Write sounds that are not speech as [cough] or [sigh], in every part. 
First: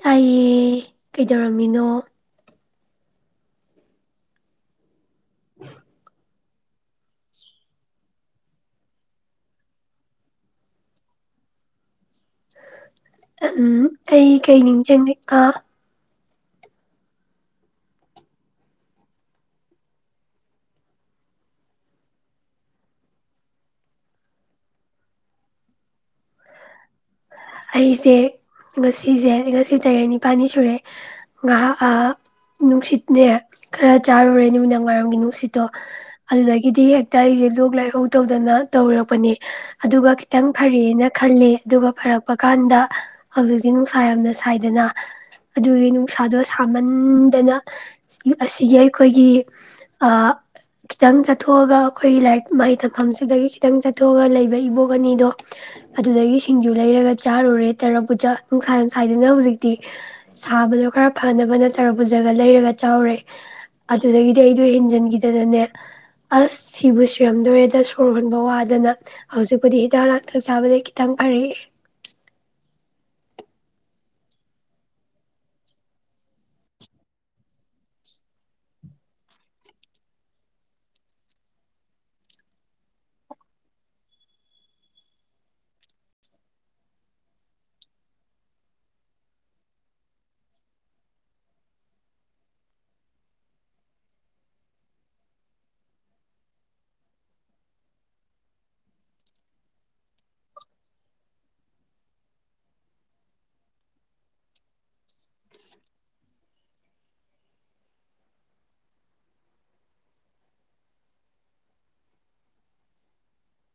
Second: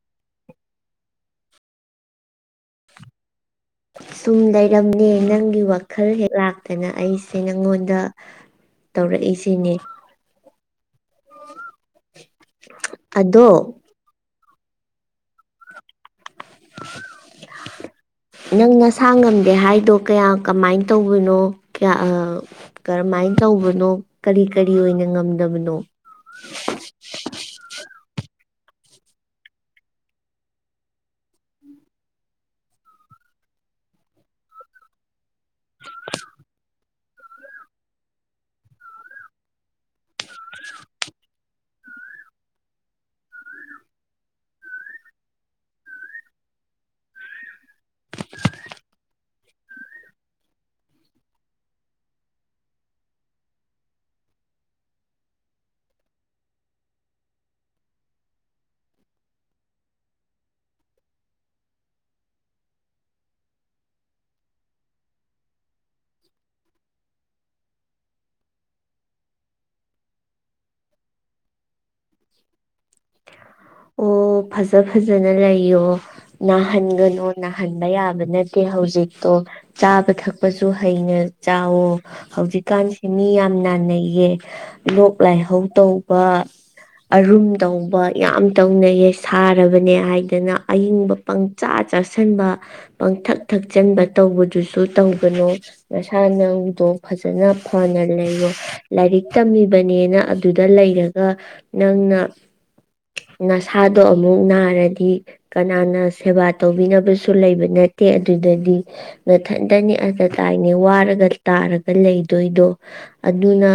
ꯇꯥꯏꯌꯦ ꯀꯩꯗꯧꯔꯝꯃꯤꯅꯣ ꯁꯨꯝ ꯂꯩꯔꯝꯅꯦ ꯅꯪꯒꯤ ꯋꯥꯈꯜ ꯍꯦꯛ ꯂꯥꯛꯇꯅ ꯑꯩꯁꯦ ꯅꯪꯉꯣꯟꯗ ꯇꯧꯔꯛꯏꯁꯤꯅꯦ ꯎꯝ ꯑꯗꯣ ꯑꯩꯩ ꯀꯩꯅꯤ ꯆꯅꯤ ꯀ ꯅꯪ ꯅꯁꯥ ꯉꯝꯗꯦ ꯍꯥꯏꯗꯣ ꯀꯌꯥ ꯀꯃꯥꯏꯅ ꯇꯧꯕꯅꯣ ꯀꯌꯥ ꯀꯔꯝꯍꯥꯏꯅ ꯇꯧꯕꯅꯣ ꯀꯔꯤ ꯀꯔꯤ ꯑꯣꯏꯅ ꯉꯝꯗꯕꯅꯣ ꯑꯩꯁꯦ ꯉꯁꯤꯁꯦ ꯉꯁꯤ ꯇꯔꯦꯠ ꯅꯤꯄꯥꯜꯅꯤ ꯁꯨꯔꯦ ꯉꯥꯏꯍꯥꯛ ꯅꯨꯡꯁꯤꯠꯅꯦ ꯈꯔ ꯆꯥꯔꯨꯔꯦ ꯅꯨꯃꯤꯗꯥꯡ ꯋꯥꯏꯔꯝꯒꯤ ꯅꯨꯡꯁꯤꯠꯇꯣ ꯑꯗꯨꯗꯒꯤꯗꯤ ꯍꯦꯛꯇ ꯑꯩꯁꯦ ꯂꯣꯛ ꯂꯥꯏꯍꯧ ꯇꯧꯗꯅ ꯇꯧꯔꯛꯄꯅꯦ ꯑꯗꯨꯒ ꯈꯤꯇꯪ ꯐꯔꯦꯅ ꯈꯜꯂꯦ ꯑꯗꯨꯒ ꯐꯔꯛ ꯄ ꯀꯥꯟꯗ ꯍꯧꯖꯤꯛꯁꯦ ꯅꯨꯡꯁꯥ ꯌꯥꯝꯅ ꯁꯥꯏꯗꯅ ꯑꯗꯨꯒꯤ ꯅꯨꯡꯁꯥꯗꯣ ꯁꯥꯃꯟꯗꯅ ꯑꯁꯤꯒꯤ ꯑꯩꯈꯣꯏꯒꯤ ꯈꯤꯇꯪ ꯆꯠꯊꯣꯛꯑꯒ ꯑꯩꯈꯣꯏꯒꯤ ꯂꯥꯏꯔꯤꯛ ꯃꯍꯩ ꯇꯛꯐꯝꯁꯤꯗꯒꯤ ꯈꯤꯇꯪ ꯆꯠꯊꯣꯛꯑꯒ ꯂꯩꯕ ꯏꯕꯣꯛ ꯑꯅꯤꯗꯣ ꯑꯗꯨꯗꯒꯤ ꯁꯤꯡꯖꯨ ꯂꯩꯔꯒ ꯆꯥꯔꯨꯔꯦ ꯇꯔ ꯄꯨꯖ ꯅꯨꯡꯁꯥꯏ ꯅꯨꯡꯁꯥꯏꯗꯨꯅ ꯍꯧꯖꯤꯛꯇꯤ ꯁꯥꯕꯗꯣ ꯈꯔ ꯐꯅꯕꯅ ꯇꯔ ꯄꯨꯖꯒ ꯂꯩꯔꯒ ꯆꯥꯔꯦ ꯑꯗꯨꯗꯒꯤꯗꯤ ꯑꯩꯗꯣ ꯍꯦꯟꯖꯤꯟꯈꯤꯗꯅꯅꯦ ꯑꯁ ꯁꯤꯕꯨ ꯁꯤꯔꯝꯗꯣꯔꯦꯗ ꯁꯣꯔ ꯍꯣꯟꯕ ꯋꯥꯗꯅ ꯍꯧꯖꯤꯛꯄꯨꯗꯤ ꯍꯤꯗꯥꯛ ꯂꯥꯡꯊꯛ ꯆꯥꯕꯗ ꯈꯤꯇꯪ ꯐꯔꯛꯑꯦ ꯑꯣ ꯐꯖ ꯐꯖꯅ ꯂꯩꯌꯣ ꯅꯥꯍꯟꯒꯅꯣ ꯅꯥꯍꯟꯕ ꯌꯥꯕ ꯅꯠꯇꯦ ꯍꯧꯖꯤꯛꯇꯣ ꯆꯥꯕ ꯊꯛꯄꯁꯨ ꯍꯩꯅ ꯆꯥꯋꯣ ꯍꯧꯖꯤꯛꯀꯥꯟꯁꯤꯦ ꯃꯤ ꯌꯥꯝ ꯅꯥꯟꯅꯩꯌꯦ ꯂꯣꯛ ꯂꯥꯏꯍꯧ ꯇꯧꯕ ꯑꯔꯨꯝ ꯇꯧ ꯌꯥꯝ ꯇꯧꯅꯩꯌꯦ ꯁꯥꯔꯕꯅꯦ ꯍꯥꯏꯗꯅ ꯑꯏꯤꯡꯕ ꯄꯪꯆꯥ ꯆꯥꯁꯤꯟꯕ ꯄꯪꯊꯛ ꯊꯛꯆꯟꯕ ꯇꯧꯕꯗꯨꯁꯨ ꯇꯧꯕꯅꯣ ꯅꯁꯥ ꯅꯪꯗꯣ ꯐꯖꯅ ꯐꯅ ꯂꯩꯌꯣ ꯂꯥꯏꯔꯤꯛ ꯇꯝꯃꯤꯕꯅꯦꯅ ꯑꯗꯨꯗ ꯂꯩꯔꯒ ꯅꯪꯅ ꯅꯁꯥꯗꯣ ꯑꯃꯨꯛ ꯅꯥꯔꯗꯤ ꯀꯅꯥꯅ ꯁꯦꯕꯥ ꯇꯧꯕꯤꯅꯕꯁꯨ ꯂꯩꯕ ꯅꯠꯇꯦ ꯑꯗꯨꯗꯗꯤ ꯃꯊꯟꯇꯅꯤ ꯑꯇꯇꯥꯏꯅꯦ ꯋꯥꯔꯒ ꯇꯥꯔꯒ ꯂꯩꯗꯣꯏꯗꯣ ꯑꯗꯨꯅ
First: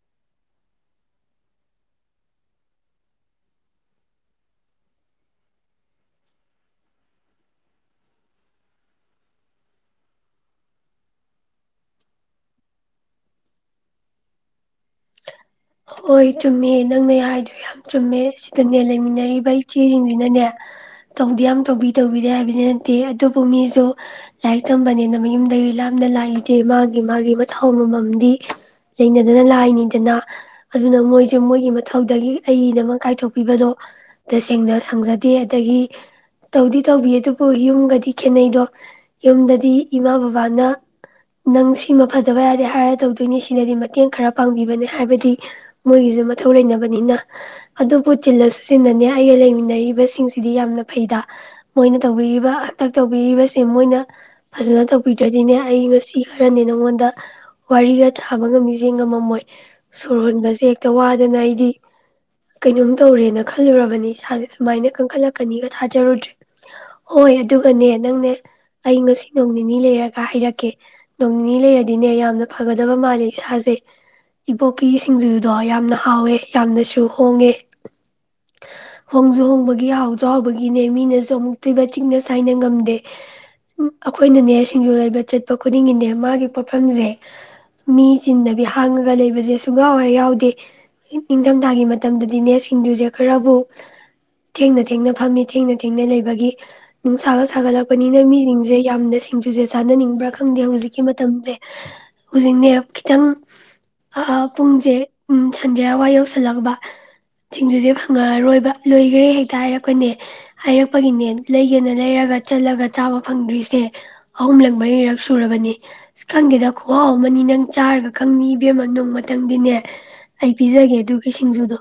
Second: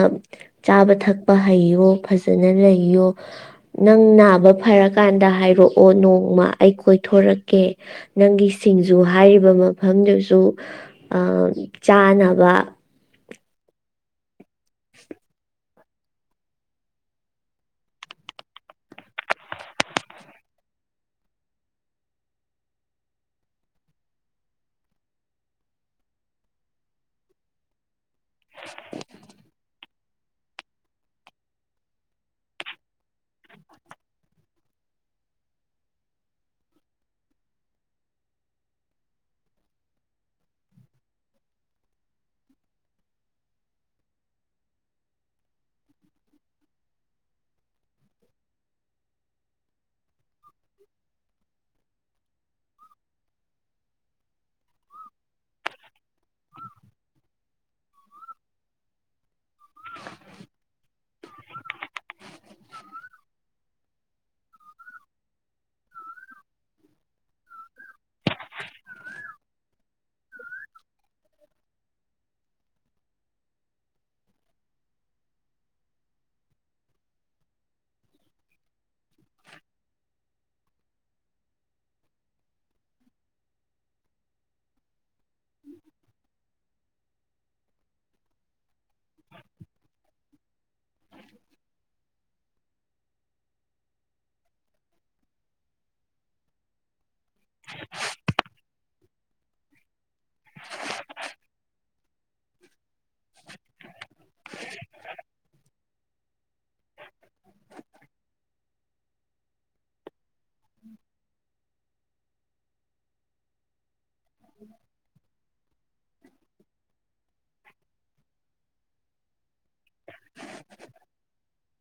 ꯆꯥꯕ ꯊꯛꯄ ꯍꯩꯌꯣ ꯐꯖꯅ ꯂꯩꯌꯣ ꯅꯪ ꯅꯥꯕ ꯐꯔꯀꯥꯟꯗ ꯍꯥꯏꯔꯛꯑꯣ ꯅꯣꯡꯃ ꯑꯩ ꯀꯣꯏꯊꯣꯔꯛꯀꯦ ꯅꯪꯒꯤ ꯁꯤꯡꯖꯨ ꯍꯥꯏꯔꯤꯕ ꯃꯐꯝꯗꯨꯁꯨ ꯆꯥꯅꯕ ꯍꯣꯏ ꯆꯨꯝꯃꯦ ꯅꯪꯅꯦ ꯍꯥꯏꯔꯗꯨ ꯌꯥꯝ ꯆꯨꯝꯃꯦ ꯁꯤꯗꯅꯦ ꯂꯩꯃꯤꯟꯅꯔꯤꯕ ꯏꯆꯦꯁꯤꯡꯁꯤꯅꯅꯦ ꯇꯧꯗꯤ ꯌꯥꯝ ꯇꯧꯕꯤ ꯇꯧꯕꯤꯗꯦ ꯍꯥꯏꯕꯗꯤ ꯅꯠꯇꯦ ꯑꯗꯨꯕꯨ ꯃꯤꯁꯨ ꯂꯥꯏꯔꯤꯛ ꯇꯝꯕꯅꯤꯅ ꯃꯌꯨꯝꯗꯒꯤ ꯂꯥꯞꯅ ꯂꯥꯛꯏꯗꯦ ꯃꯥꯒꯤ ꯃꯥꯒꯤ ꯃꯊꯧ ꯑꯃꯃꯝꯗꯤ ꯂꯩꯅꯗꯅ ꯂꯥꯏꯅꯤ ꯑ ꯑꯗꯨꯅ ꯃꯣꯏꯁꯨꯦ ꯃꯣꯏꯒꯤ ꯃꯊꯧꯗꯒꯤ ꯑꯏꯩꯅꯃꯛ ꯀꯥꯏꯊꯣꯛꯄꯤꯕꯗꯣ ꯇꯁꯦꯡꯅ ꯁꯪꯖꯗꯦ ꯑꯗꯒꯤ ꯇꯧꯗꯤ ꯇꯧꯕꯤ ꯑꯗꯨꯕꯨ ꯌꯨꯝꯒꯗꯤ ꯈꯦꯅꯩꯗꯣ ꯌꯨꯝꯗꯗꯤ ꯏꯃꯥ ꯕꯕꯥꯅ ꯅꯪ ꯁꯤꯃ ꯐꯗꯕ ꯌꯥꯗꯦ ꯍꯥꯏꯔ ꯇꯧꯗꯣꯏꯅꯤ ꯁꯤꯅꯗꯤ ꯃꯇꯦꯡ ꯈꯔ ꯄꯥꯡꯕꯤꯕꯅꯦ ꯍꯥꯏꯕꯗꯤ ꯃꯣꯏꯒꯤꯁꯨꯦ ꯃꯊꯧ ꯂꯩꯅꯕꯅꯤꯅ ꯑꯗꯨꯕꯨ ꯆꯤꯜꯂꯁꯨ ꯆꯤꯟꯅꯅꯤ ꯑꯩꯒ ꯂꯩꯃꯤꯟꯅꯔꯤꯕꯁꯤꯡꯁꯦ ꯁꯤꯗꯤ ꯌꯥꯝꯅ ꯐꯩꯗ ꯃꯣꯏꯅ ꯇꯧꯕꯤꯔꯤꯕ ꯍꯟꯇꯛ ꯇꯧꯕꯤꯔꯤꯕꯁꯦ ꯃꯣꯏꯅ ꯐꯖꯅ ꯇꯧꯕꯤꯗ꯭ꯔꯗꯤꯅꯦ ꯑꯩ ꯉꯁꯤ ꯈꯔꯅꯦ ꯅꯉꯣꯟꯗ ꯋꯥꯔꯤꯒ ꯁꯥꯕ ꯉꯝꯃꯤꯁꯦ ꯉꯝꯃꯝꯃꯣꯏ ꯁꯨꯔ ꯍꯣꯟꯕꯁꯦ ꯍꯦꯛꯇ ꯋꯥꯗꯅ ꯑꯩꯗꯤ ꯀꯩꯅꯣꯝ ꯇꯧꯔꯦꯅ ꯈꯜꯂꯨꯔꯕꯅꯦ ꯏꯁꯥꯁꯦ ꯁꯨꯃꯥꯏꯅ ꯀꯟꯈꯠꯂꯛꯀꯅꯤꯒ ꯊꯥꯖꯔꯨꯗ꯭ꯔꯦ ꯍꯣꯏ ꯑꯗꯨꯒꯅꯦ ꯅꯪꯅꯦ ꯑꯩ ꯉꯁꯤ ꯅꯣꯡ ꯅꯤꯅꯤ ꯂꯩꯔꯒ ꯍꯥꯏꯔꯛꯀꯦ ꯅꯣꯡ ꯅꯤꯅꯤ ꯂꯩꯔꯗꯤꯅꯦ ꯌꯥꯝꯅ ꯐꯒꯗꯕ ꯃꯥꯜꯂꯦ ꯏꯁꯥꯁꯦ ꯄꯣꯛꯀꯤ ꯁꯤꯡꯖꯨꯗꯣ ꯌꯥꯝꯅ ꯍꯥꯎꯋꯦ ꯌꯥꯝꯅꯁꯨ ꯍꯣꯡꯉꯦ ꯍꯣꯡꯁꯨꯨ ꯍꯣꯡꯕꯒꯤ ꯍꯥꯎꯁꯨ ꯍꯥꯎꯕꯒꯤꯅꯦ ꯃꯤꯅꯁꯨ ꯑꯃꯨꯛꯇꯨꯕ ꯆꯤꯛꯅ ꯁꯥꯏꯅ ꯉꯝꯗꯦ ꯑꯩꯈꯣꯏꯅꯅꯦ ꯁꯤꯡꯖꯨ ꯂꯩꯕ ꯆꯠꯄ ꯈꯨꯗꯤꯡꯒꯤꯅꯦ ꯃꯥꯒꯤ ꯄꯣꯠꯐꯝꯁꯦ ꯃꯤ ꯆꯤꯟꯗꯕꯤ ꯍꯥꯡꯉꯒ ꯂꯩꯕꯁꯦ ꯑꯁꯨ ꯌꯥꯥꯎꯋꯦ ꯌꯥꯎꯗꯦ ꯅꯤꯡꯊꯝꯊꯥꯒꯤ ꯃꯇꯝꯗꯗꯤ ꯅꯦꯠ ꯁꯤꯡꯗꯨꯁꯦ ꯈꯔꯕꯨ ꯊꯦꯡꯅ ꯊꯦꯡꯅ ꯐꯝꯃꯤ ꯊꯦꯡꯅ ꯊꯦꯡꯅ ꯂꯩꯕꯒꯤ ꯅꯨꯡꯁꯥꯒꯠ ꯁꯥꯒꯠꯂꯛꯄꯅꯤꯅ ꯃꯤꯁꯤꯡꯁꯦ ꯌꯥꯝꯅ ꯁꯤꯡꯖꯨꯁꯦ ꯆꯥꯅꯅꯤꯡꯕ꯭ꯔꯥ ꯈꯪꯗꯦ ꯍꯧꯖꯤꯛꯀꯤ ꯃꯇꯝꯁꯦ ꯍꯧꯖꯤꯛꯅꯦ ꯈꯤꯇꯪ ꯑ ꯁꯟꯖꯦꯔ ꯍꯋꯥꯏ ꯌꯧꯁꯜꯂꯛꯕ ꯁꯤꯡꯖꯨꯁꯦ ꯐꯪꯉꯛꯑꯔꯣꯏꯕ ꯂꯣꯏꯈꯔꯦ ꯍꯦꯛꯇ ꯍꯥꯏꯔꯛꯄꯅꯦ ꯍꯥꯏꯔꯛꯄꯒꯤꯅꯦ ꯂꯩꯒꯦꯅ ꯂꯩꯔꯒ ꯆꯠꯂꯒ ꯆꯥꯕ ꯐꯪꯗ꯭ꯔꯤꯁꯦ ꯑꯍꯨꯝꯂꯛ ꯃꯩꯔꯛꯁꯨ ꯁꯨꯔꯕꯅꯤ ꯑ ꯈꯪꯗꯦꯗ ꯈꯨꯍꯥꯎ ꯑꯃꯅꯤ ꯅꯪ ꯆꯥꯔꯒ ꯈꯪ ꯕꯃ ꯅꯣꯡꯃꯗ ꯈꯤꯇꯪꯗꯤꯅꯦ ꯑꯩ ꯄꯤꯖꯒꯦ ꯑꯗꯨ ꯀꯩ ꯁꯤꯡꯖꯨꯗꯣ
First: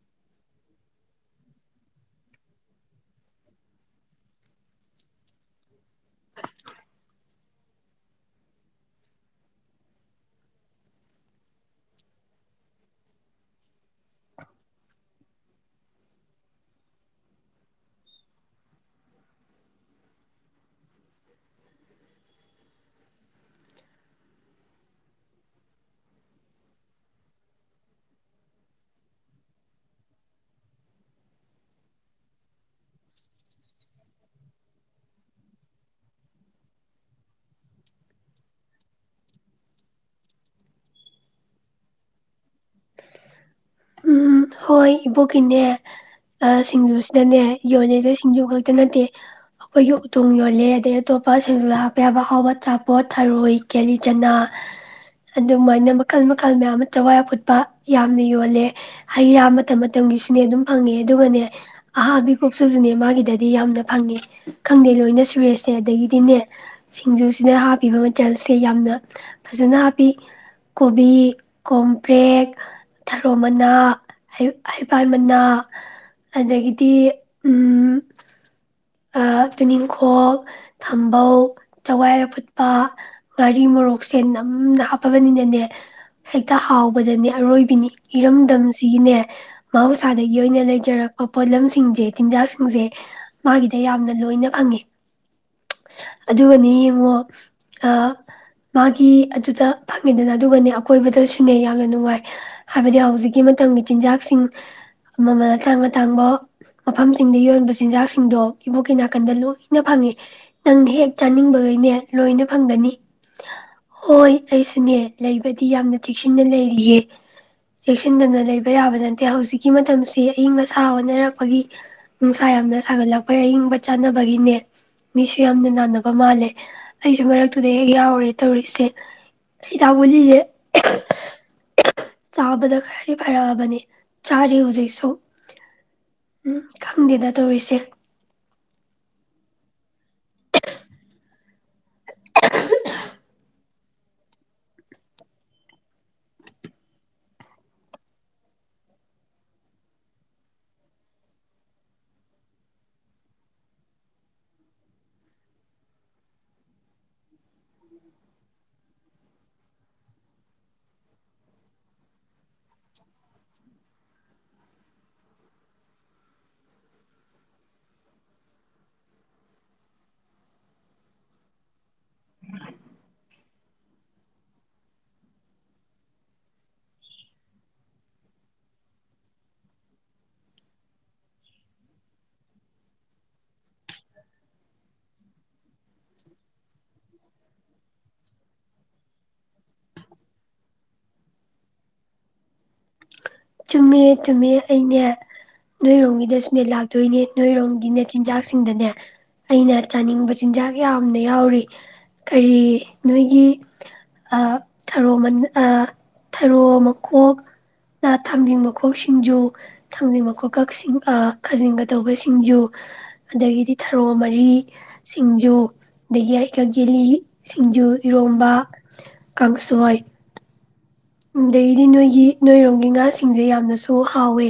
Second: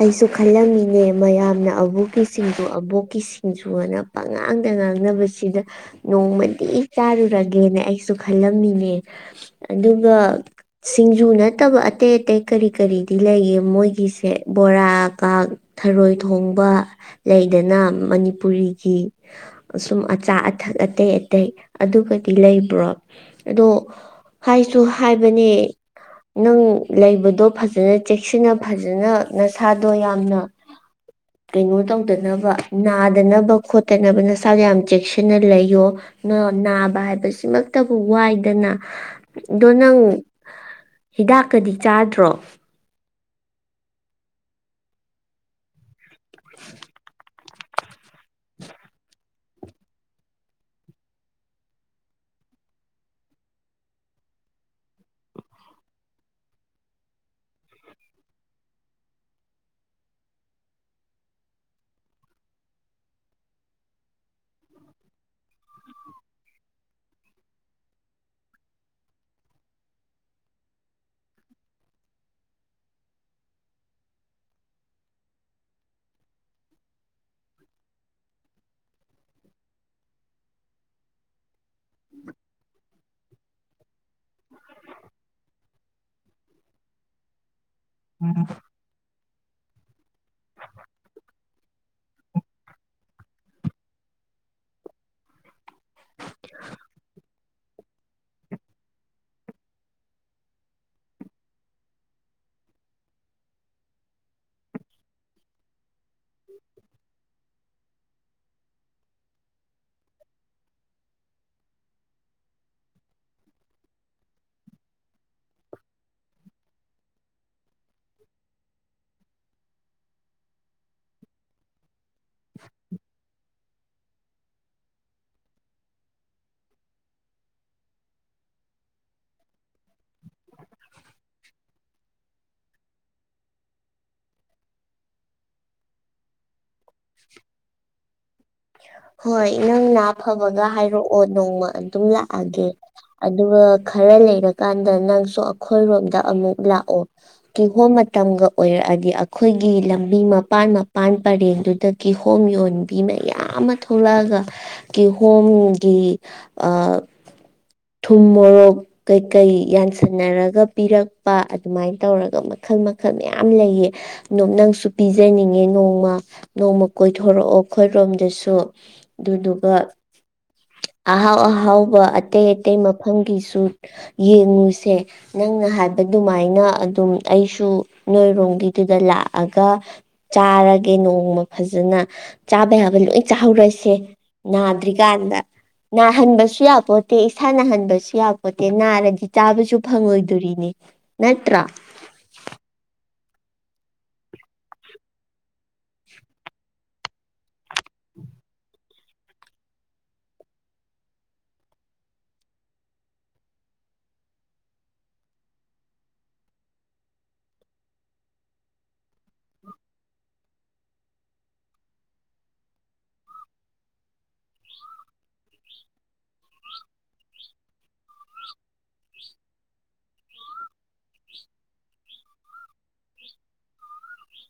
ꯑꯩꯁꯨ ꯈꯜꯂꯝꯃꯤꯅꯦ ꯃꯌꯥꯝꯅ ꯑꯕꯣꯛꯀꯤ ꯁꯤꯡꯖꯨ ꯑꯕꯣꯛꯀꯤ ꯁꯤꯡꯖꯨ ꯑꯅ ꯄꯉꯥꯡꯗ ꯉꯥꯡꯅꯕꯁꯤꯗ ꯅꯣꯡꯃꯗꯤ ꯆꯥꯔꯨꯔꯒꯦꯅ ꯑꯩꯁꯨ ꯈꯜꯂꯝꯃꯤꯅꯦ ꯑꯗꯨꯒ ꯁꯤꯡꯖꯨ ꯅꯠꯇꯕ ꯑꯇꯩ ꯑꯇꯩ ꯀꯔꯤ ꯀꯔꯤꯗꯤ ꯂꯩꯒꯦ ꯃꯣꯏꯒꯤ ꯁꯦ ꯕꯣꯔꯥ ꯀ ꯊꯔꯣꯏ ꯊꯣꯡꯕ ꯂꯩꯗꯅ ꯃꯅꯤꯄꯨꯔꯤꯒꯤ ꯁꯁꯨꯝ ꯑꯆꯥ ꯑꯊꯛ ꯑꯇꯩ ꯑꯇꯩ ꯑꯗꯨꯒꯗꯤ ꯂꯩꯕ꯭ꯔꯣ ꯑꯗꯣ ꯍꯥꯏꯁꯨ ꯍꯥꯏꯕꯅꯦ ꯅꯪ ꯂꯩꯕꯗꯣ ꯐꯖꯅ ꯆꯦꯛꯁꯤꯟꯅ ꯐꯖ ꯑꯗꯨꯅ ꯅꯁꯥꯗꯣ ꯌꯥꯝꯅ ꯀꯩꯅꯣ ꯇꯧꯗꯅꯕ ꯅꯥꯗꯅꯕ ꯈꯣꯠꯇꯅꯕ ꯅꯁꯥꯗꯣ ꯌꯥꯝ ꯆꯦꯛꯁꯤꯟꯅ ꯂꯩꯌꯣ ꯅꯥꯕ ꯍꯥꯏꯕꯁꯤꯃꯛꯇꯕꯨ ꯋꯥꯏꯗꯅ ꯑꯗꯣ ꯅꯪ ꯍꯤꯗꯥꯛꯀꯗꯤ ꯆꯥꯗ꯭ꯔꯣ ꯎꯝ ꯍꯣꯏ ꯏꯕꯣ ꯀꯅꯦ ꯑ ꯁꯤꯡꯖꯁꯤꯅꯅꯦꯦ ꯌꯣꯂꯦꯁꯦ ꯁꯤꯡꯖꯨ ꯈꯛꯇ ꯅꯠꯇꯦ ꯑꯩꯈꯣꯏꯒꯤ ꯎꯇꯣꯡ ꯌꯣꯜꯂꯦ ꯑꯗꯩ ꯑꯇꯣꯞꯄ ꯁꯤꯡꯖꯨꯗ ꯍꯥꯞꯄ ꯌꯥꯕ ꯑꯥꯎꯕ ꯑꯆꯥꯄꯣꯠ ꯊꯔꯣꯏ ꯀꯦꯂꯤ ꯆꯅꯥ ꯑꯗꯨꯃꯥꯏꯅ ꯃꯈꯜ ꯃꯈꯜ ꯃꯌꯥꯝ ꯑꯃ ꯆꯋꯥꯏ ꯑꯐꯨꯠꯄ ꯌꯥꯝꯅ ꯌꯣꯜꯂꯦ ꯍꯩ ꯔꯥ ꯃꯇꯝ ꯃꯇꯝꯒꯤꯁꯨꯅꯦ ꯑꯗꯨꯝ ꯐꯪꯉꯦ ꯑꯗꯨꯒꯅꯦ ꯑꯍꯥꯕꯤꯀꯨꯞꯇꯁꯨꯅꯦ ꯃꯥꯒꯤꯗꯗꯤ ꯌꯥꯝꯅ ꯐꯪꯉꯦ ꯈꯪꯗꯦ ꯂꯣꯏꯅ ꯁꯨꯔꯦꯁꯁꯦ ꯑꯗꯒꯤꯗꯤꯅꯦ ꯁꯤꯡꯖꯨꯁꯤꯅ ꯍꯥꯞꯄꯤꯕ ꯃꯆꯜꯁꯦ ꯌꯥꯝꯅ ꯐꯖꯅ ꯍꯥꯞꯄꯤ ꯀꯣꯕꯤ ꯀꯣꯝꯄ꯭ꯔꯦꯛ ꯊꯔꯣ ꯃꯅꯥ ꯍꯩꯕꯥꯜ ꯃꯅꯥ ꯑꯗꯒꯤꯗꯤ ꯎꯝ ꯆꯨꯅꯤꯡꯈꯣꯛ ꯊꯝꯕꯧ ꯆꯋꯥꯏ ꯑꯐꯨꯠꯄ ꯉꯥꯔꯤ ꯃꯣꯔꯣꯛꯁꯦꯟ ꯑꯃꯅ ꯍꯥꯞꯄꯕꯅꯤꯅꯅꯦ ꯍꯦꯛꯇ ꯍꯥꯎꯕꯗꯅꯦ ꯑꯔꯣꯏꯕꯤꯅꯤ ꯏꯔꯝꯗꯝꯁꯤꯅꯦ ꯃꯍꯧꯁꯥꯗꯒꯤ ꯑꯣꯏꯅ ꯂꯩꯖꯔꯛꯄ ꯄꯣꯠꯂꯝꯁꯤꯡꯁꯦ ꯆꯤꯟꯖꯥꯛꯁꯤꯡꯁꯦ ꯃꯥꯒꯤꯗ ꯌꯥꯝꯅ ꯂꯣꯏꯅ ꯐꯪꯉꯤ ꯑꯗꯨꯒꯅꯤ ꯌꯦꯡꯉꯣ ꯃꯥꯒꯤ ꯑꯗꯨꯗ ꯐꯪꯉꯤꯗꯅ ꯑꯗꯨꯒꯅꯤ ꯑꯀꯣꯏꯕꯗꯁꯨꯅꯦ ꯌꯥꯝꯅ ꯅꯨꯡꯉꯥꯏ ꯍꯥꯏꯕꯗꯤ ꯍꯧꯖꯤꯛꯀꯤ ꯃꯇꯝꯒꯤ ꯆꯤꯟꯖꯥꯛꯁꯤꯡ ꯃꯃꯜ ꯑꯇꯥꯡ ꯑꯇꯥꯡꯕ ꯃꯐꯝꯁꯤꯡꯗ ꯌꯣꯟꯕ ꯆꯤꯟꯖꯥꯛꯁꯤꯡ ꯁꯤꯡꯗꯣ ꯏꯕꯣꯛꯀꯤ ꯅꯥꯀꯟꯗ ꯂꯣꯏꯅ ꯐꯪꯉꯦ ꯅꯪꯅ ꯍꯦꯛ ꯆꯥꯅꯤꯡꯕꯈꯩꯅꯦ ꯂꯣꯏꯅ ꯐꯪꯒꯅꯤ ꯍꯣꯏ ꯑꯩꯁꯨꯅꯦ ꯂꯩꯕꯗꯤ ꯌꯥꯝꯅ ꯊꯦꯛꯁꯤꯟꯅ ꯂꯩꯔꯤꯌꯦ ꯆꯦꯛꯁꯤꯟꯗꯅ ꯂꯩꯕ ꯌꯥꯕ ꯅꯠꯇꯦ ꯍꯧꯖꯤꯛ ꯒꯤ ꯃꯇꯝꯁꯦ ꯑꯏꯪ ꯑꯁꯥ ꯑꯣꯟꯅꯔꯛꯄꯒꯤ ꯅꯨꯡꯁꯥ ꯌꯥꯝꯅ ꯑꯩꯈꯣꯏ ꯑꯏꯪꯕ ꯆꯥꯅꯕꯒꯤꯅꯦ ꯃꯤꯁꯨ ꯌꯥꯝꯅ ꯅꯥꯅꯕ ꯃꯥꯜꯂꯦ ꯑꯩꯁꯨ ꯃꯔꯛꯇꯨꯗ ꯍꯦꯛ ꯌꯥꯎꯔꯦ ꯇꯧꯔꯤꯁꯦ ꯍꯗꯥꯛ ꯒꯨꯂꯤꯁꯦ ꯆꯥꯕꯗ ꯈꯔꯗꯤ ꯐꯔꯛꯑꯕꯅꯦ ꯆꯥꯔꯤ ꯍꯧꯖꯤꯛꯁꯨ ꯎꯝ ꯈꯪꯗꯦꯗ ꯇꯧꯔꯤꯁꯦ [unintelligible] ꯍꯣꯏ ꯅꯪ ꯅꯥ ꯐꯕꯒ ꯍꯥꯏꯔꯛꯑꯣ ꯅꯣꯡꯃ ꯑꯗꯨꯝ ꯂꯥꯛꯑꯒꯦ ꯑꯗꯨꯒ ꯈꯔ ꯂꯩꯔꯀꯥꯟꯗ ꯅꯪꯁꯨ ꯑꯩꯈꯣꯏꯔꯣꯝꯗ ꯑꯃꯨꯛ ꯂꯥꯛꯑꯣ ꯀꯤꯍꯣꯝ ꯃꯇꯝꯒ ꯑꯣꯏꯔꯛꯑꯗꯤ ꯑꯩꯈꯣꯏꯒꯤ ꯂꯝꯕꯤ ꯃꯄꯥꯟ ꯃꯄꯥꯟ ꯄꯔꯦꯡꯗꯨꯗ ꯀꯤꯍꯣꯝ ꯌꯣꯟꯕꯤ ꯃꯌꯥꯝ ꯑꯃ ꯊꯣꯛꯂꯛꯑꯒ ꯀꯤ ꯍꯣꯝꯒꯤ ꯊꯨꯝ ꯃꯣꯔꯣꯛ ꯀꯩꯀꯩ ꯌꯥꯟꯁꯟꯅꯔꯒ ꯄꯤꯔꯛꯄ ꯑꯗꯨꯃꯥꯏꯅ ꯇꯧꯔꯒ ꯃꯈꯜ ꯃꯈꯜ ꯃꯌꯥꯝ ꯂꯩꯌꯦ ꯑꯣꯝ ꯅꯪꯁꯨ ꯄꯤꯖꯅꯤꯡꯉꯦ ꯅꯣꯡꯃ ꯅꯣꯡꯃ ꯀꯣꯏꯊꯣꯔꯛꯑꯣ ꯑꯈꯣꯏꯔꯣꯝꯗꯁꯨ ꯑꯗꯨꯗꯨꯒ ꯑꯍꯥꯎ ꯑꯍꯥꯎꯕ ꯑꯇꯩ ꯑꯇꯩ ꯃꯐꯝꯒꯤꯁꯨ ꯌꯦꯡꯉꯨꯁꯦ ꯅꯪꯅ ꯍꯥꯏꯕ ꯑꯗꯨꯃꯥꯏꯅ ꯑꯗꯨꯝ ꯑꯩꯁꯨ ꯅꯣꯏꯔꯣꯝꯒꯤꯗꯨꯗ ꯂꯥꯛꯑꯒ ꯆꯥꯔꯒꯦ ꯅꯣꯡꯃ ꯐꯖꯅ ꯆꯥꯕ ꯌꯥꯕ ꯂꯣꯏ ꯆꯥꯍꯧꯔ ꯁꯦ ꯅꯥꯗ꯭ꯔꯤꯀꯥꯟꯗ ꯅꯥꯍꯟꯕꯁꯨ ꯌꯥꯄꯣꯠꯇꯦ ꯏꯁꯥ ꯅꯥꯍꯟꯕꯁꯨ ꯌꯥꯄꯣꯠꯇꯦ ꯅꯥꯔꯗꯤ ꯆꯥꯕꯁꯨ ꯐꯪꯉꯣꯏꯗꯣꯔꯤꯅꯦ ꯅꯠꯇ꯭ꯔꯥ ꯆꯨꯝꯃꯦ ꯆꯨꯝꯃꯦ ꯑꯩꯅꯦ ꯅꯣꯏꯔꯣꯝꯒꯤꯗꯁꯨꯅꯦ ꯂꯥꯛꯇꯣꯏꯅꯦ ꯅꯣꯏꯔꯣꯝꯒꯤꯅꯦ ꯆꯤꯟꯖꯥꯛꯁꯤꯡꯗꯅꯦ ꯑꯩꯅ ꯆꯥꯅꯤꯡꯕ ꯆꯤꯟꯖꯥꯛ ꯌꯥꯝꯅ ꯌꯥꯎꯔꯤ ꯀꯔꯤ ꯅꯣꯏꯒꯤ ꯊꯔꯣ ꯊꯔꯣ ꯃꯈꯣꯛ ꯅ ꯊꯥꯡꯖꯤꯡ ꯃꯈꯣꯛ ꯁꯤꯡꯖꯨ ꯊꯥꯡꯖꯤꯡ ꯃꯈꯣꯛꯀ ꯈꯥꯖꯤꯡꯒ ꯇꯧꯕ ꯁꯤꯡꯖꯨ ꯑꯗꯒꯤꯗꯤ ꯊꯔꯣ ꯃꯔꯤ ꯁꯤꯡꯖꯨ ꯑꯗꯒꯤ ꯍꯩꯀꯛ ꯌꯦꯂꯤ ꯁꯤꯡꯖꯨ ꯏꯔꯣꯝꯕ ꯀꯥꯡꯁꯣꯏ ꯑꯗꯒꯤꯗꯤ ꯅꯣꯏꯒꯤ ꯅꯣꯏꯔꯣꯝꯒꯤ ꯉꯥꯁꯤꯡꯁꯦ ꯌꯥꯝꯅꯁꯨ ꯍꯥꯎꯋꯦ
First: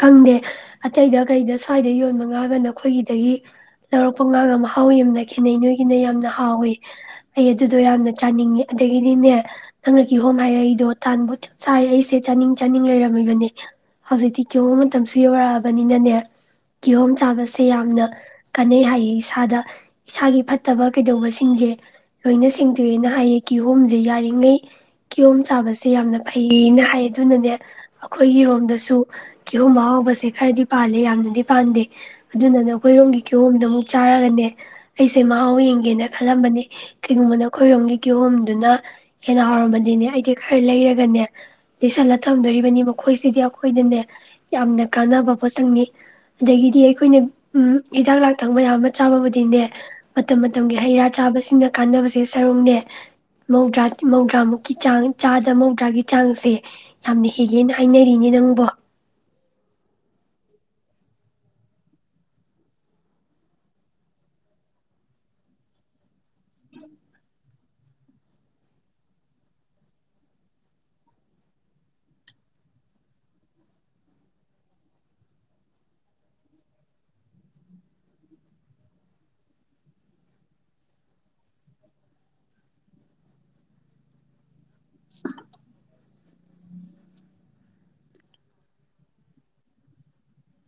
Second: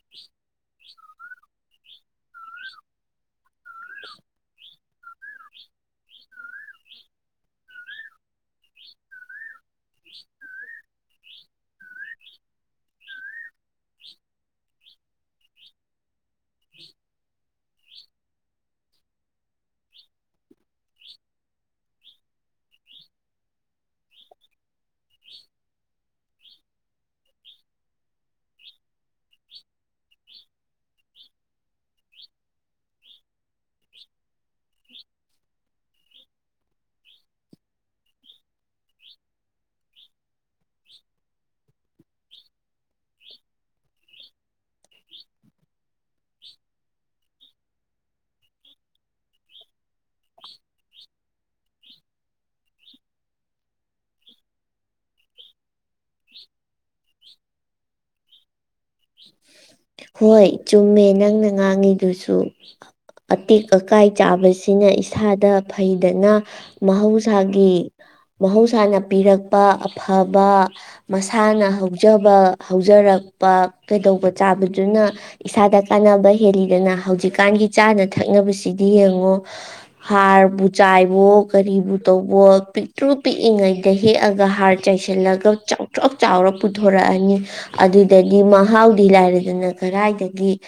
ꯈꯪꯗꯦ ꯑꯇꯩꯗ ꯀꯩꯗ ꯁ꯭ꯋꯥꯏꯗ ꯌꯣꯟꯕ ꯉꯥꯒ ꯅꯈꯣꯏꯒꯤꯗꯒꯤ ꯂꯧꯔꯛꯄ ꯉꯥꯒ ꯑꯃ ꯍꯥꯎꯋꯤ ꯑꯃꯅ ꯈꯦꯅꯩ ꯅꯣꯏꯒꯤꯅ ꯌꯥꯝꯅ ꯍꯥꯎꯏꯤ ꯑꯩ ꯑꯗꯨꯗꯣ ꯌꯥꯝꯅ ꯆꯥꯅꯤꯡꯉꯤ ꯑꯗꯒꯤꯗꯤꯅꯦ ꯅꯪꯅ ꯀꯤꯍꯣꯝ ꯍꯥꯏꯔꯛꯏꯗꯣ ꯇꯥꯟꯕꯨ ꯆꯥꯔ ꯑꯩꯁꯦ ꯆꯥꯅꯤꯡ ꯆꯥꯅꯤꯡ ꯂꯩꯔꯝꯃꯤꯕꯅꯦ ꯍꯧꯖꯤꯛꯇꯤ ꯀꯤꯍꯣꯝ ꯃꯇꯝꯁꯨ ꯌꯧꯔꯛꯑꯕꯅꯤꯅꯅꯦ ꯀꯤꯍꯣꯝ ꯆꯥꯕꯁꯦ ꯌꯥꯝꯅ ꯀꯥꯟꯅꯩ ꯍꯥꯏꯌꯦ ꯏꯁꯥꯗ ꯏꯁꯥꯒꯤ ꯐꯠꯇꯕ ꯀꯩꯗꯧꯕꯁꯤꯡꯁꯦ ꯂꯣꯏꯅ ꯁꯦꯡꯗꯣꯛꯑꯦꯅ ꯍꯥꯏꯌꯦ ꯀꯤꯍꯣꯝꯁꯦ ꯌꯥꯔꯤꯉꯩ ꯀꯤꯍꯣꯝ ꯆꯥꯕꯁꯦ ꯌꯥꯝꯅ ꯐꯩꯌꯦꯅ ꯍꯥꯏ ꯑꯗꯨꯅꯅꯦ ꯑꯩꯈꯣꯏꯒꯤꯔꯣꯝꯗꯁꯨ ꯀꯤꯍꯣꯝ ꯑꯍꯥꯎꯕꯁꯦ ꯈꯔꯗꯤ ꯄꯥꯜꯂꯤ ꯌꯥꯝꯅꯗꯤ ꯄꯥꯟꯗꯦ ꯑꯗꯨꯅꯅ ꯑꯩꯈꯣꯏꯔꯣꯝꯒꯤ ꯀꯤꯍꯣꯝꯗꯣ ꯑꯃꯨꯛ ꯆꯥꯔꯒꯅꯦ ꯑꯩꯁꯦ ꯃꯍꯥꯎ ꯌꯦꯡꯒꯦꯅ ꯈꯜꯂꯝꯕꯅꯤ ꯀꯩꯒꯨꯝꯕꯅ ꯑꯩꯈꯣꯏꯔꯣꯝꯒꯤ ꯀꯤꯍꯣꯝꯗꯨꯅ ꯍꯦꯟꯅ ꯍꯥꯎꯔꯝꯃꯗꯤꯅꯦ ꯑꯩꯗꯤ ꯈꯔ ꯂꯩꯔꯒꯅꯦ ꯂꯩꯁꯜꯂ ꯊꯝꯗꯣꯔꯤꯕꯅꯤ ꯃꯈꯣꯏꯁꯤꯗꯤ ꯑꯩꯈꯣꯏꯗꯅꯦ ꯌꯥꯝꯅ ꯀꯥꯟꯅꯕ ꯄꯣꯠꯁꯛꯅꯤ ꯑꯗꯒꯤꯗꯤ ꯑꯩꯈꯣꯏꯅ ꯎ ꯍꯤꯗꯥꯛ ꯂꯥꯡꯊꯛꯕ ꯌꯥ ꯑꯃ ꯆꯥꯕꯕꯨꯗꯤꯅꯦ ꯃꯇꯝ ꯃꯇꯝꯒꯤ ꯍꯩ ꯔꯥ ꯆꯥꯕꯁꯤꯡꯅ ꯀꯥꯟꯅꯕꯁꯦ ꯁꯔꯨꯛꯅꯦ ꯃꯧꯗ꯭ꯔꯥ ꯃꯧꯗ꯭ꯔꯥ ꯃꯨꯛꯀꯤ ꯆꯥꯡ ꯆꯥꯗ ꯃꯧꯗ꯭ꯔꯥꯒꯤ ꯆꯥꯡꯁꯦ ꯌꯥꯝꯅ ꯍꯦꯜꯜꯂꯤꯦꯅ ꯍꯥꯏꯅꯔꯤꯅꯦ ꯅꯪꯕꯣ ꯍꯣꯏ ꯆꯨꯝꯃꯦ ꯅꯪꯅ ꯉꯥꯡꯉꯤꯗꯨꯁꯨ ꯑꯇꯦꯛ ꯑꯀꯥꯏ ꯆꯥꯕꯁꯤꯅ ꯏꯁꯥꯗ ꯐꯩꯗꯅ ꯃꯍꯧꯁꯥꯒꯤ ꯃꯍꯧꯁꯥꯅ ꯄꯤꯔꯛꯄ ꯑꯐꯕ ꯃꯁꯥꯅ ꯍꯧꯖꯕ ꯍꯧꯖꯔꯛꯄ ꯀꯩꯗꯧꯕ ꯆꯥꯕꯗꯨꯅ ꯏꯁꯥꯗ ꯀꯥꯟꯅꯕ ꯍꯦꯜꯂꯤꯗꯅ ꯍꯧꯖꯤꯛꯀꯥꯟꯒꯤ ꯆꯥꯅ ꯊꯛꯅꯕꯁꯤꯗꯤ ꯌꯦꯡꯉꯣ ꯍꯥꯔꯕꯨ ꯆꯥꯏꯕꯣ ꯀꯔꯤꯕꯨ ꯇꯧꯕꯣ ꯄꯤꯛꯇ꯭ꯔꯨ ꯄꯤꯛꯏꯉꯩꯗ ꯍꯦꯛꯑꯒ ꯍꯥꯔ ꯆꯥꯏꯁꯤꯜꯂꯒ ꯆꯥꯎꯇ꯭ꯔꯥꯛ ꯆꯥꯎꯔ ꯄꯨꯊꯣꯔꯛꯑꯅꯤ ꯑꯗꯨꯗ ꯒꯤ ꯃꯍꯥꯎ ꯇꯤ ꯂꯥꯏꯔꯗꯅ ꯀꯗꯥꯏꯗꯒꯤ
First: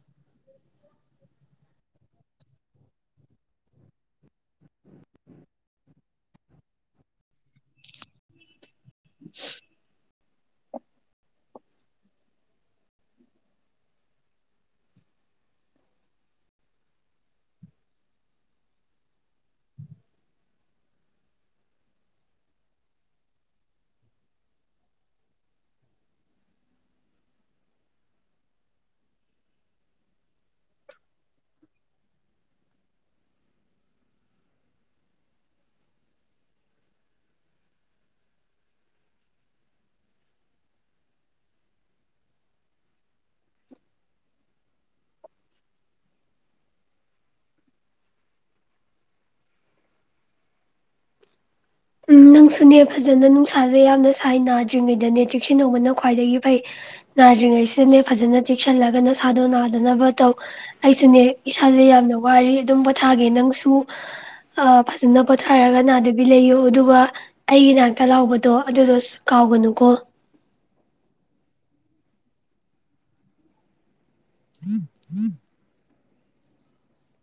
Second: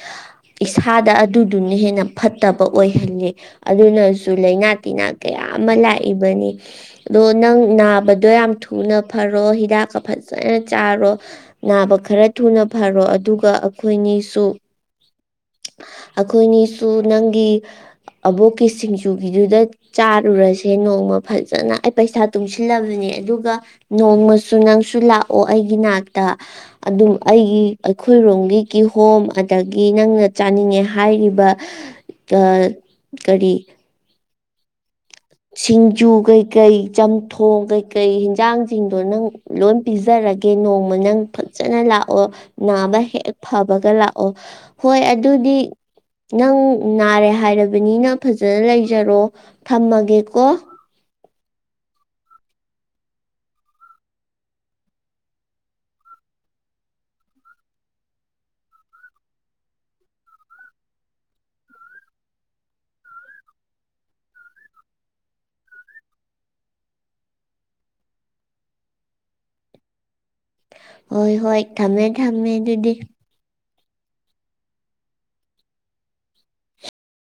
ꯏꯁꯥꯗ ꯑꯗꯨꯗꯨꯅ ꯍꯦꯟꯅ ꯐꯠꯇꯕ ꯑꯣꯏꯍꯜꯂꯤ ꯑꯗꯨꯅꯁꯨ ꯂꯩꯥꯏꯅꯥ ꯇꯤꯟꯅꯥ ꯀꯌꯥ ꯑꯃ ꯂꯥꯛꯏꯕꯅꯤ ꯑꯗꯣ ꯅꯪ ꯅꯥꯕꯗꯣ ꯌꯥꯝ ꯊꯨꯅ ꯐꯔꯣ ꯍꯤꯗꯥꯛꯀ ꯐꯖꯅ ꯆꯥꯔꯣ ꯅꯥꯕ ꯈꯔ ꯊꯨꯅ ꯐꯔꯣ ꯑꯗꯨꯒ ꯑꯈꯣꯏꯅꯤꯁꯨ ꯑꯈꯣꯏꯅꯤꯁꯨ ꯅꯪꯒꯤ ꯑꯕꯣꯛꯀꯤ ꯁꯤꯡꯖꯨꯒꯤꯗꯨꯗ ꯆꯥꯔꯨꯔꯁꯦ ꯅꯣꯡꯃ ꯐꯖꯅ ꯑꯩ ꯄꯩꯁꯥ ꯇꯨꯡꯁꯤꯜꯂꯕꯅꯦ ꯑꯗꯨꯒ ꯅꯣꯡꯃꯁꯨ ꯅꯪꯁꯨ ꯂꯥꯛꯑꯣ ꯑꯩꯒꯤ ꯅꯥꯛꯇ ꯑꯗꯨꯝ ꯑꯩꯒꯤ ꯑꯩꯈꯣꯏꯔꯣꯝꯒꯤ ꯀꯤ ꯍꯣꯝ ꯑꯗꯒꯤ ꯅꯪꯅ ꯆꯥꯅꯤꯡꯉꯦ ꯍꯥꯏꯔꯤꯕ ꯀꯔꯤ ꯁꯤꯡꯖꯨ ꯀꯩꯀꯩ ꯆꯝꯊꯣꯡ ꯀꯩꯀꯩ ꯍꯟꯖꯥꯡꯁꯤꯡꯗꯣ ꯅꯪ ꯂꯣꯏ ꯄꯤꯖꯔꯒꯦ ꯅꯣꯡꯃ ꯅꯪ ꯐꯖꯅ ꯂꯥꯛꯑꯣ ꯅꯥꯕ ꯍꯦꯛ ꯐꯕꯒ ꯂꯥꯛꯑꯣ ꯍꯣꯏ ꯑꯗꯨꯗꯤ ꯅꯪ ꯅꯥꯔꯦ ꯍꯥꯏꯔꯕꯅꯤꯅ ꯐꯖꯅ ꯂꯩꯖꯔꯣ ꯊꯝꯃꯒꯦ ꯀꯣ ꯎꯝ ꯅꯪꯁꯨꯅꯦ ꯐꯖꯅ ꯅꯨꯡꯁꯥꯁꯦ ꯌꯥꯝꯅ ꯁꯥꯏ ꯅꯥꯗ꯭ꯔꯤꯉꯩꯗꯅꯦ ꯆꯦꯛꯁꯤꯟꯅꯍꯧꯕꯅ ꯈ꯭ꯋꯥꯏꯗꯒꯤ ꯐꯩ ꯅꯥꯗ꯭ꯔꯤꯉꯩꯁꯤꯗꯅꯦ ꯐꯖꯅ ꯆꯦꯛꯁꯤꯜꯂꯒ ꯅꯁꯥꯗꯣ ꯅꯥꯗꯅꯕ ꯇꯧ ꯑꯩꯁꯨꯅꯦ ꯏꯁꯥꯁꯦ ꯌꯥꯝꯅ ꯋꯥꯔꯤ ꯑꯗꯨꯝ ꯄꯣꯊꯥꯒꯦ ꯅꯪꯁꯨ ꯐꯖꯅ ꯄꯣꯊꯥꯔꯒ ꯅꯥꯗꯕꯤ ꯂꯩꯌꯨ ꯑꯣ ꯑꯗꯨꯒ ꯑꯩꯒꯤ ꯅꯥꯛꯇ ꯂꯥꯛꯄꯗꯣ ꯑꯗꯨꯗꯣ ꯀꯥꯎꯒꯅꯨꯀꯣ ꯍꯣꯏ ꯍꯣꯏ ꯊꯝꯃꯦ ꯊꯝꯃꯦ ꯑꯗꯨꯗꯤ [inaudible]